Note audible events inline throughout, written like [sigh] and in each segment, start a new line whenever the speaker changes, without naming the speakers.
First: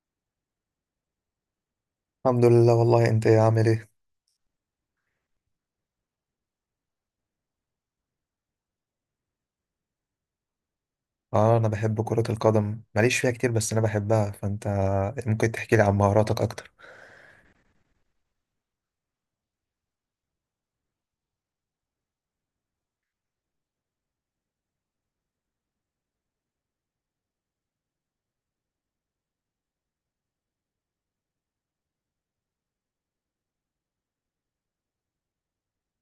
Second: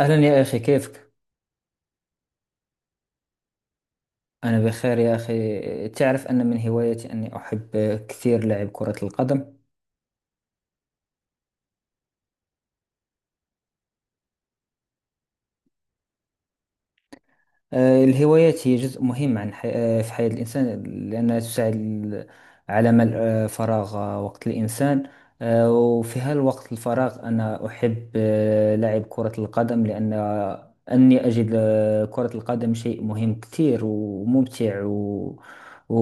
أهلا يا أخي، كيفك؟
الحمد لله. والله انت يا عامل ايه؟
أنا بخير يا أخي. تعرف أن من هوايتي أني أحب كثير لعب كرة القدم.
اه، انا بحب كرة القدم، ماليش فيها كتير بس انا بحبها. فانت ممكن تحكي لي عن مهاراتك اكتر؟
الهوايات هي جزء مهم عن حي... آه، في حياة الإنسان لأنها تساعد على ملء فراغ وقت الإنسان. وفي هالوقت الفراغ أنا أحب لعب كرة القدم لأن أني أجد كرة القدم شيء مهم كثير وممتع و...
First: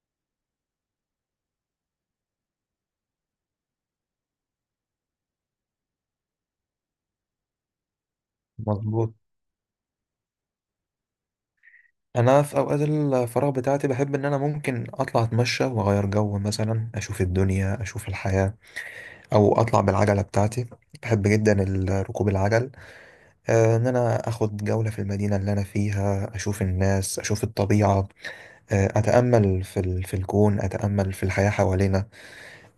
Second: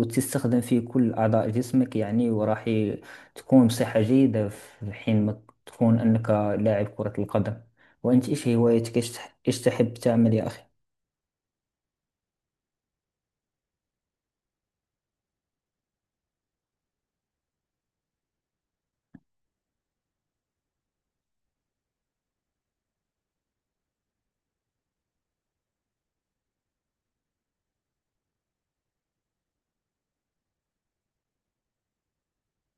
وتستخدم فيه كل أعضاء جسمك يعني تكون بصحة جيدة في حين ما تكون أنك لاعب كرة القدم. وأنت، إيش هوايتك؟
مظبوط.
إيش تحب تعمل يا أخي؟
انا في اوقات الفراغ بتاعتي بحب ان انا ممكن اطلع اتمشى واغير جو، مثلا اشوف الدنيا اشوف الحياة، او اطلع بالعجلة بتاعتي. بحب جدا ركوب العجل. ان انا اخد جولة في المدينة اللي انا فيها، اشوف الناس اشوف الطبيعة. اتامل في الكون، اتامل في الحياة حوالينا.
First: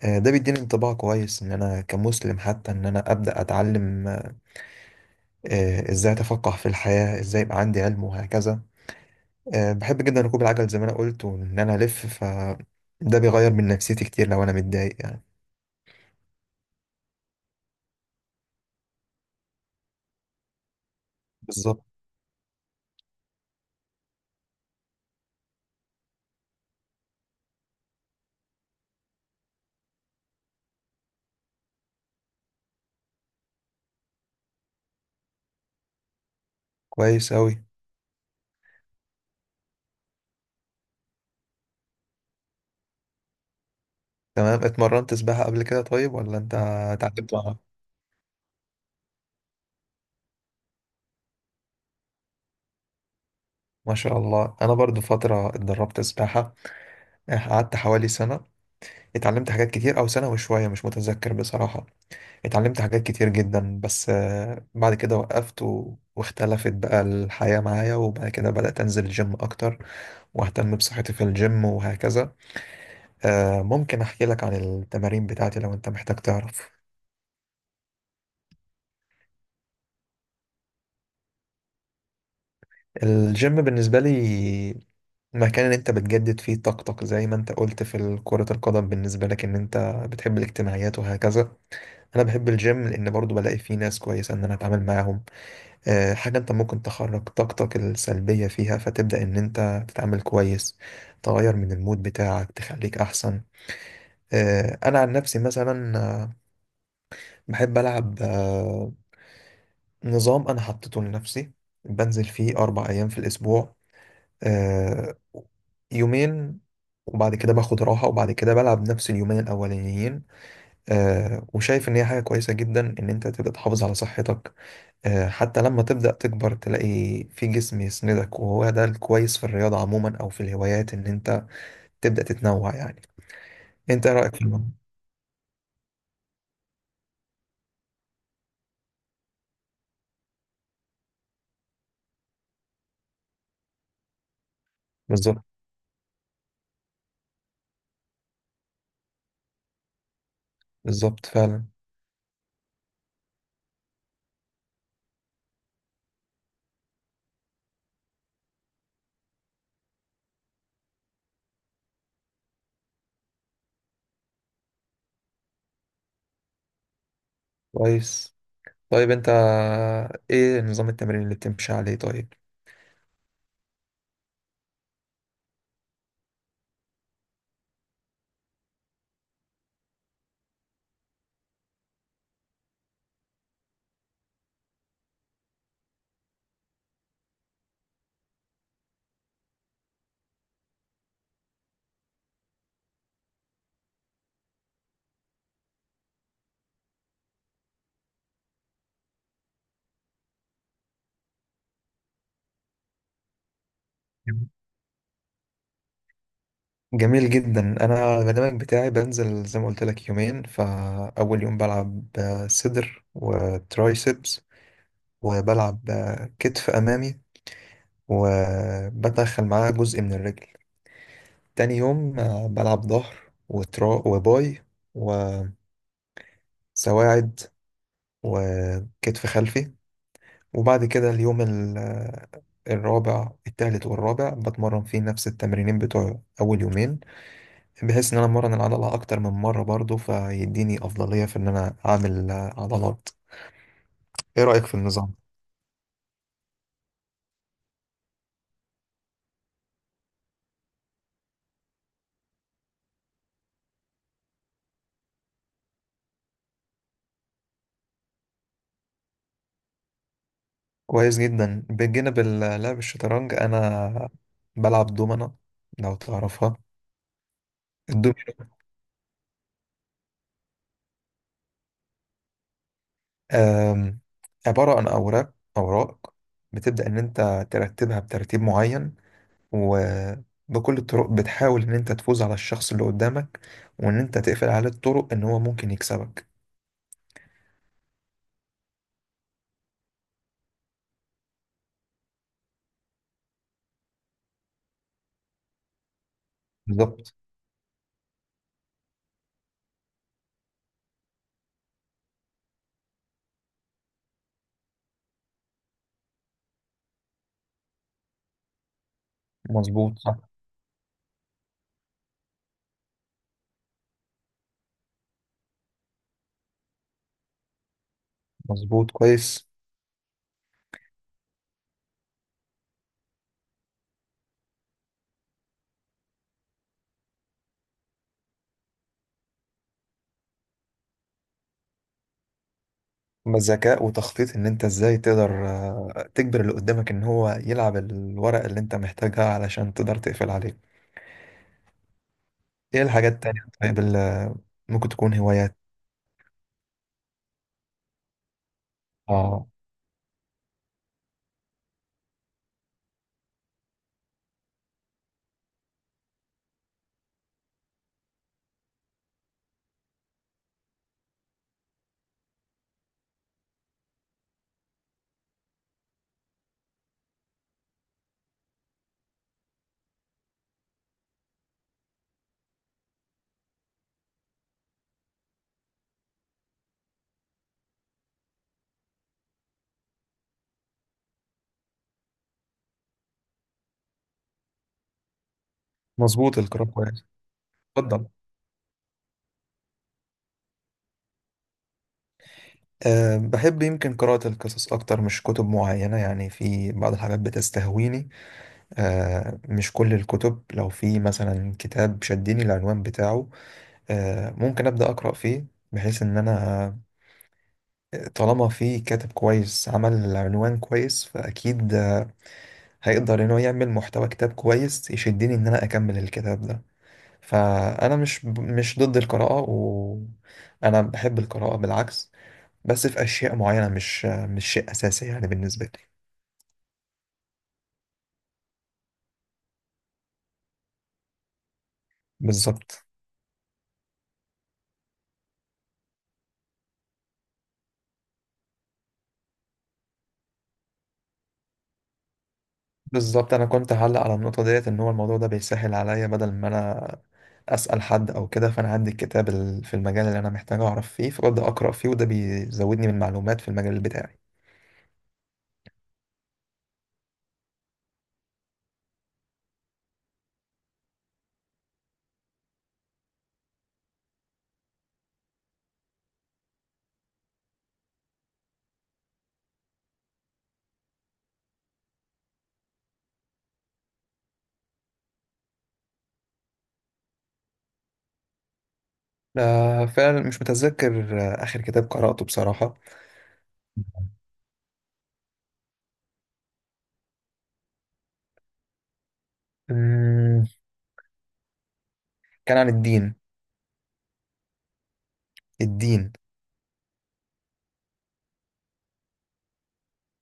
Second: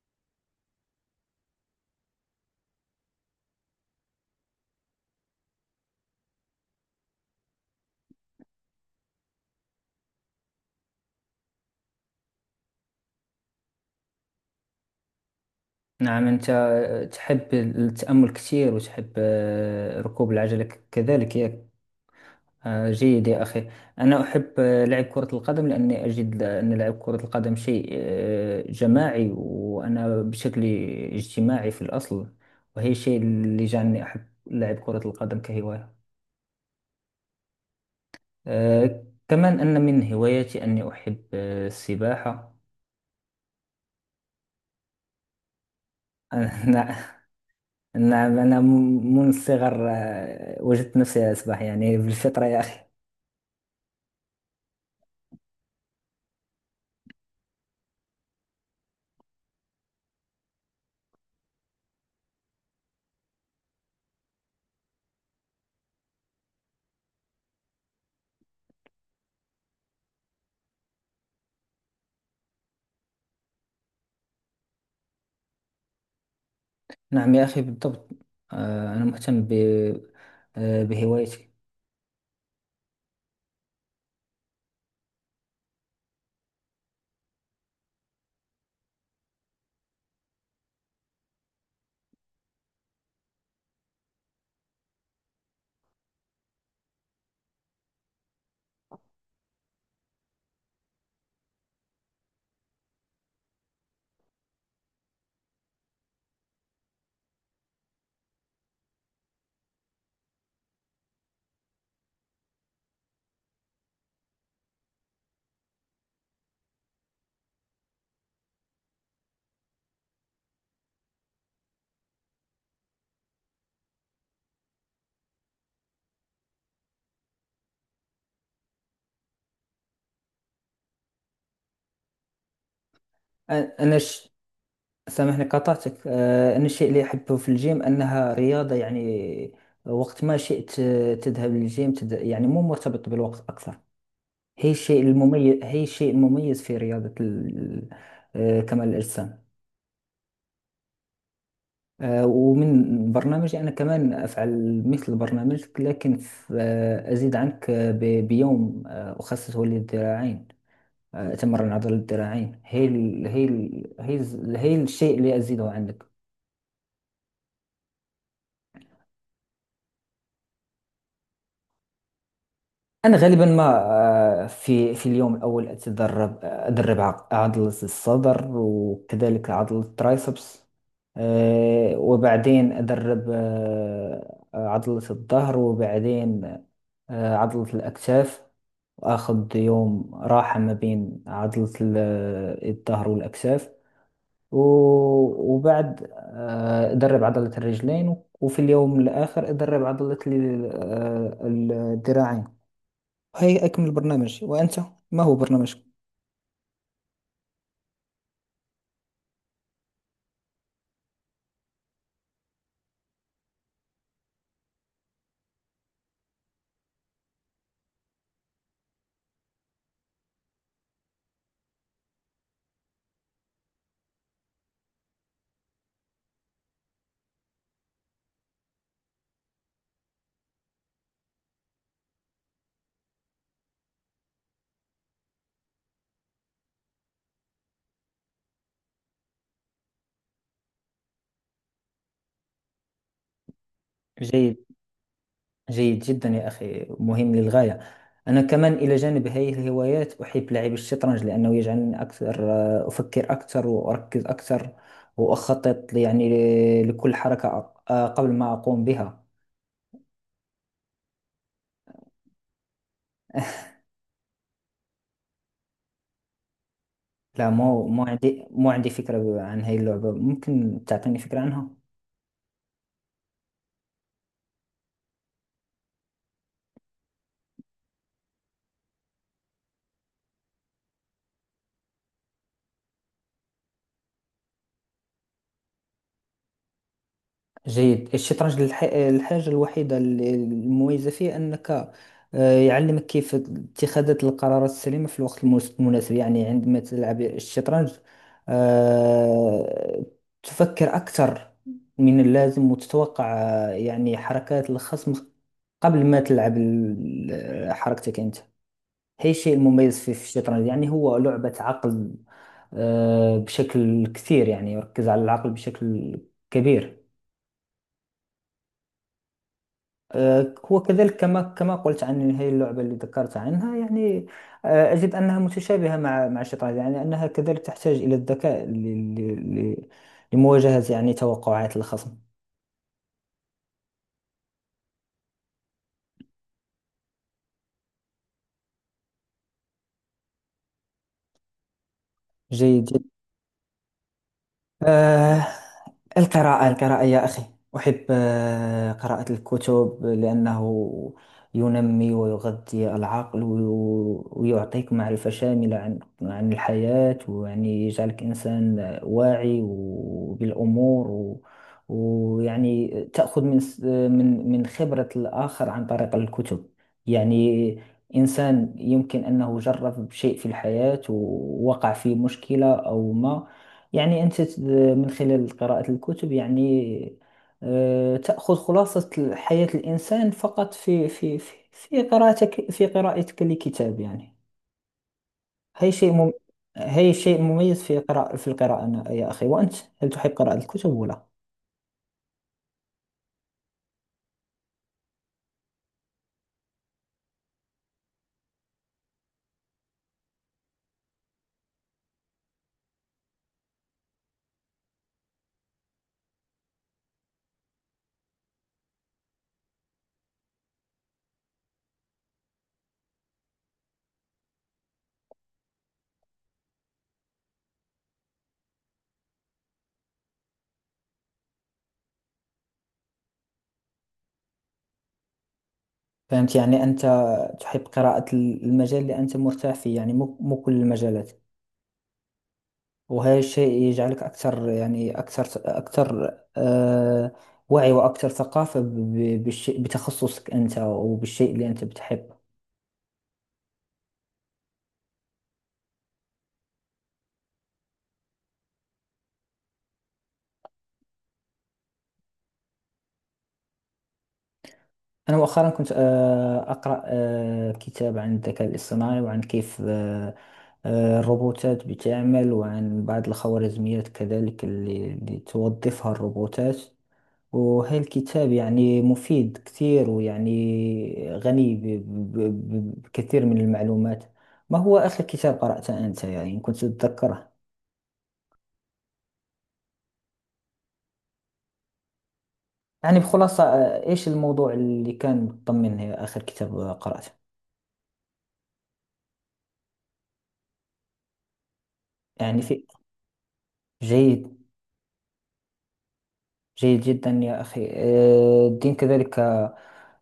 ده بيديني انطباع كويس، ان انا كمسلم حتى ان انا ابدا اتعلم ازاي اتفقه في الحياه، ازاي يبقى عندي علم وهكذا. بحب جدا ركوب العجل زي ما انا قلت، وان انا الف ف ده بيغير من نفسيتي كتير لو انا متضايق يعني.
نعم، أنت تحب التأمل كثير وتحب ركوب العجلة كذلك، ياك؟
بالظبط.
جيد يا أخي. أنا أحب لعب كرة القدم لأني أجد أن لعب كرة القدم شيء جماعي، وأنا بشكل اجتماعي في الأصل، وهي الشيء اللي جعلني أحب لعب كرة القدم كهواية.
كويس اوي.
كمان أن من هواياتي أني أحب السباحة.
تمام، اتمرنت سباحه قبل كده طيب ولا انت
أنا [laughs]
اتعلمت معاها؟
نعم، أنا منذ الصغر وجدت نفسي أسبح يعني بالفطرة يا أخي.
ما شاء الله، انا برضو فتره اتدربت سباحه. قعدت حوالي سنه، اتعلمت حاجات كتير، او سنه وشويه مش متذكر بصراحه. اتعلمت حاجات كتير جدا، بس بعد كده وقفت واختلفت بقى الحياة معايا، وبعد كده بدأت أنزل الجيم أكتر وأهتم بصحتي في الجيم وهكذا. ممكن أحكي لك عن التمارين بتاعتي لو أنت محتاج تعرف.
نعم يا أخي، بالضبط. أنا مهتم ب... آه، بهوايتي.
الجيم بالنسبة لي مكان اللي أنت بتجدد فيه طاقتك، زي ما أنت قلت في كرة القدم بالنسبة لك إن أنت بتحب الاجتماعيات وهكذا. أنا بحب الجيم لأن برضو بلاقي فيه ناس كويسة إن أنا أتعامل معاهم. حاجة انت ممكن تخرج طاقتك السلبية فيها، فتبدأ ان انت تتعامل كويس، تغير من المود بتاعك، تخليك احسن. انا عن نفسي مثلا، بحب العب نظام انا حطيته لنفسي، بنزل فيه اربع ايام في الاسبوع. آه، يومين وبعد كده باخد راحة، وبعد كده بلعب نفس اليومين الأولانيين. آه، وشايف إن هي حاجة كويسة جدا إن أنت تبقى تحافظ على صحتك. حتى لما تبدأ تكبر تلاقي في جسم يسندك، وهو ده الكويس في الرياضة عموما أو في الهوايات، إن أنت تبدأ تتنوع يعني.
أ- أنا
أنت إيه
ش...
رأيك في الموضوع؟
سامحني قطعتك. أنا الشيء اللي أحبه في الجيم أنها رياضة، يعني وقت ما شئت تذهب للجيم، يعني مو مرتبط بالوقت أكثر.
بالظبط.
هي الشيء المميز في رياضة ال... آه، كمال الأجسام.
بالظبط فعلا.
ومن برنامجي أنا كمان أفعل مثل برنامجك، لكن أزيد عنك بيوم أخصصه للذراعين. تمرن العضلة الذراعين هي الشيء اللي أزيده عندك.
كويس. طيب أنت إيه نظام التمرين اللي بتمشي عليه طيب؟
أنا غالبا ما في اليوم الأول أدرب عضلة الصدر وكذلك عضلة الترايسبس. وبعدين أدرب عضلة الظهر، وبعدين عضلة الأكتاف. وآخذ يوم راحة ما بين عضلة الظهر والأكتاف. وبعد درب عضلة الرجلين. وفي اليوم الآخر أدرب عضلة الذراعين. هاي أكمل برنامج. وأنت، ما هو برنامجك؟
جميل جدا. أنا البرنامج بتاعي بنزل زي ما قلت لك يومين، فأول يوم بلعب صدر وترايسبس، وبلعب كتف أمامي، وبدخل معاه جزء من الرجل. تاني يوم بلعب ظهر وترا وباي وسواعد وكتف خلفي. وبعد كده اليوم الرابع، التالت والرابع بتمرن فيه نفس التمرينين بتوع أول يومين، بحيث إن أنا أمرن العضلة أكتر من مرة، برضو فيديني أفضلية في إن أنا أعمل عضلات. إيه
جيد.
رأيك في النظام؟
جيد جدا يا أخي، مهم للغاية. أنا كمان إلى جانب هذه الهوايات أحب لعب الشطرنج، لأنه يجعلني أكثر، أفكر أكثر وأركز أكثر وأخطط، يعني يعني لكل حركة قبل ما أقوم بها.
كويس جدا. بجانب لعب الشطرنج، أنا بلعب دومنة لو تعرفها.
لا، مو عندي فكرة عن هاي اللعبة. ممكن تعطيني فكرة عنها؟
آم، عبارة عن أوراق، بتبدأ إن أنت ترتبها بترتيب معين، وبكل الطرق بتحاول إن أنت تفوز على الشخص اللي قدامك، وإن أنت تقفل عليه الطرق إن هو ممكن يكسبك.
جيد. الشطرنج، الحاجة الوحيدة المميزة فيه أنك يعلمك كيف اتخاذ القرارات السليمة في الوقت المناسب، يعني عندما
بالظبط.
تلعب الشطرنج آه، تفكر أكثر من اللازم وتتوقع يعني حركات الخصم قبل ما تلعب حركتك أنت. هي الشيء
مظبوط،
المميز فيه
صح.
في الشطرنج، يعني هو لعبة عقل بشكل كثير، يعني يركز على العقل بشكل كبير.
مظبوط. كويس.
وكذلك، كما قلت عن هذه اللعبة اللي ذكرت عنها، يعني أجد أنها متشابهة مع الشطرنج، يعني أنها كذلك تحتاج إلى الذكاء لمواجهة، يعني توقعات الخصم.
ذكاء وتخطيط، إن أنت إزاي تقدر تجبر اللي قدامك إن هو يلعب الورق اللي أنت محتاجها علشان تقدر تقفل عليه. إيه
جيد.
الحاجات التانية طيب اللي ممكن تكون
آه،
هوايات؟
القراءة، القراءة يا أخي. أحب آه، قراءة
آه.
الكتب لأنه ينمي ويغذي العقل ويعطيك معرفة شاملة عن الحياة، ويعني يجعلك إنسان واعي بالأمور، ويعني تأخذ من من خبرة الآخر عن طريق الكتب. يعني إنسان يمكن أنه جرب شيء في الحياة ووقع في مشكلة أو ما، يعني أنت من خلال قراءة الكتب، يعني تأخذ خلاصة حياة الإنسان فقط في قراءتك لكتاب، يعني هي شيء مم...
مظبوط، القراءة كويس.
هي شيء مميز في
اتفضل.
في القراءة يا أخي. وأنت، هل تحب قراءة الكتب ولا؟
أه، بحب يمكن قراءة القصص أكتر، مش كتب معينة. يعني في بعض الحاجات بتستهويني، أه، مش كل الكتب. لو في مثلا كتاب شدني العنوان بتاعه، أه، ممكن أبدأ أقرأ فيه، بحيث إن أنا طالما في كاتب كويس عمل العنوان كويس فأكيد هيقدر إن هو يعمل محتوى كتاب كويس يشدني إن أنا أكمل الكتاب ده. فأنا مش ضد القراءة، وأنا بحب القراءة بالعكس، بس في اشياء معينه مش شيء اساسي يعني بالنسبه لي.
فهمت، يعني أنت تحب قراءة المجال اللي أنت مرتاح فيه، يعني مو كل المجالات.
بالظبط.
وهذا الشيء يجعلك أكثر، أكثر آه، وعي وأكثر ثقافة بالشيء، بتخصصك أنت وبالشيء اللي أنت بتحبه.
بالظبط، انا كنت هعلق على النقطه ديت ان هو الموضوع ده بيسهل عليا بدل ما انا اسال حد او كده، فانا عندي الكتاب في المجال اللي انا محتاج اعرف فيه، فببدا اقرا فيه، وده بيزودني من معلومات في المجال بتاعي.
أنا مؤخرا كنت أقرأ كتاب عن الذكاء الاصطناعي، وعن كيف الروبوتات بتعمل، وعن بعض الخوارزميات كذلك اللي توظفها الروبوتات. وهي الكتاب يعني مفيد كثير، ويعني غني بكثير من المعلومات. ما هو آخر كتاب قرأته أنت، يعني إن كنت تتذكره؟
فعلا مش متذكر اخر كتاب قراته بصراحه.
يعني بخلاصة، إيش الموضوع اللي كان مطمن آخر كتاب قرأته،
أمم، كان
يعني
عن
في.
الدين.
جيد.
الدين.
جيد جدا يا أخي. الدين كذلك،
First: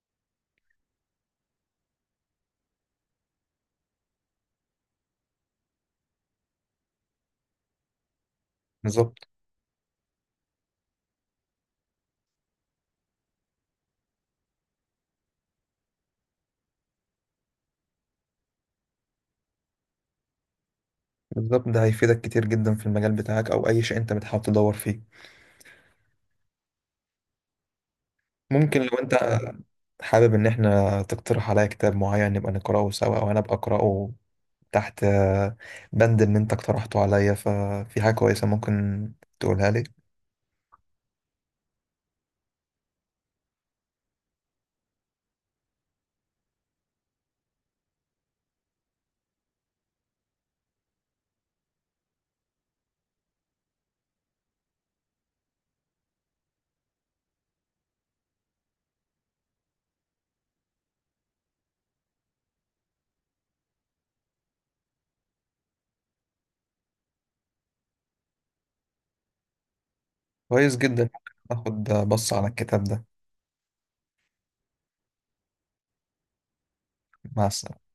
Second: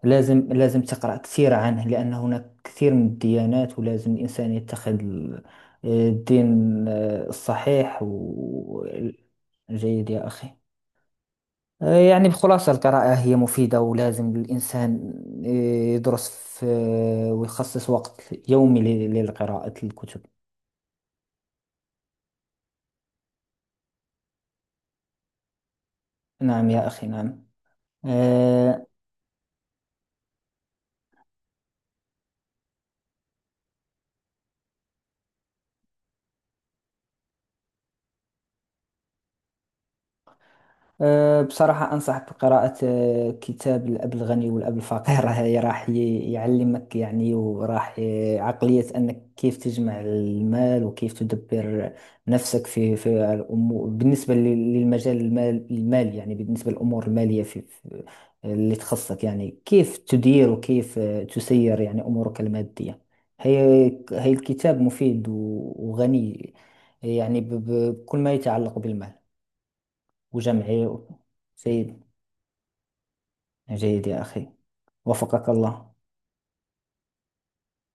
لازم تقرأ كثير عنه، لأن هناك كثير من الديانات، ولازم الإنسان يتخذ الدين الصحيح.
بالظبط.
جيد يا أخي. يعني بخلاصة، القراءة هي مفيدة، ولازم الإنسان آه، يدرس في آه، ويخصص وقت يومي للقراءة الكتب.
بالظبط، ده هيفيدك كتير جدا في المجال بتاعك او اي شيء انت بتحاول تدور فيه.
نعم يا أخي، نعم.
ممكن
آه،
لو انت حابب ان احنا تقترح عليا كتاب معين نبقى نقراه سوا، وانا ابقى اقراه تحت بند اللي انت اقترحته عليا، ففي حاجة كويسة ممكن تقولها لي.
أه، بصراحة أنصح بقراءة كتاب الأب الغني والأب الفقير. [laughs] هاي راح يعلمك، يعني، وراح عقلية أنك كيف تجمع المال وكيف تدبر نفسك في الأمور، بالنسبة لل- للمجال المالي، يعني بالنسبة للأمور المالية في اللي تخصك، يعني كيف تدير وكيف تسير يعني أمورك المادية. هي هي الكتاب مفيد وغني، يعني بكل ما يتعلق بالمال
كويس
وجمعي.
جدا، ممكن اخد
جيد.
بص على الكتاب ده.
جيد يا أخي، وفقك الله.
مع السلامة.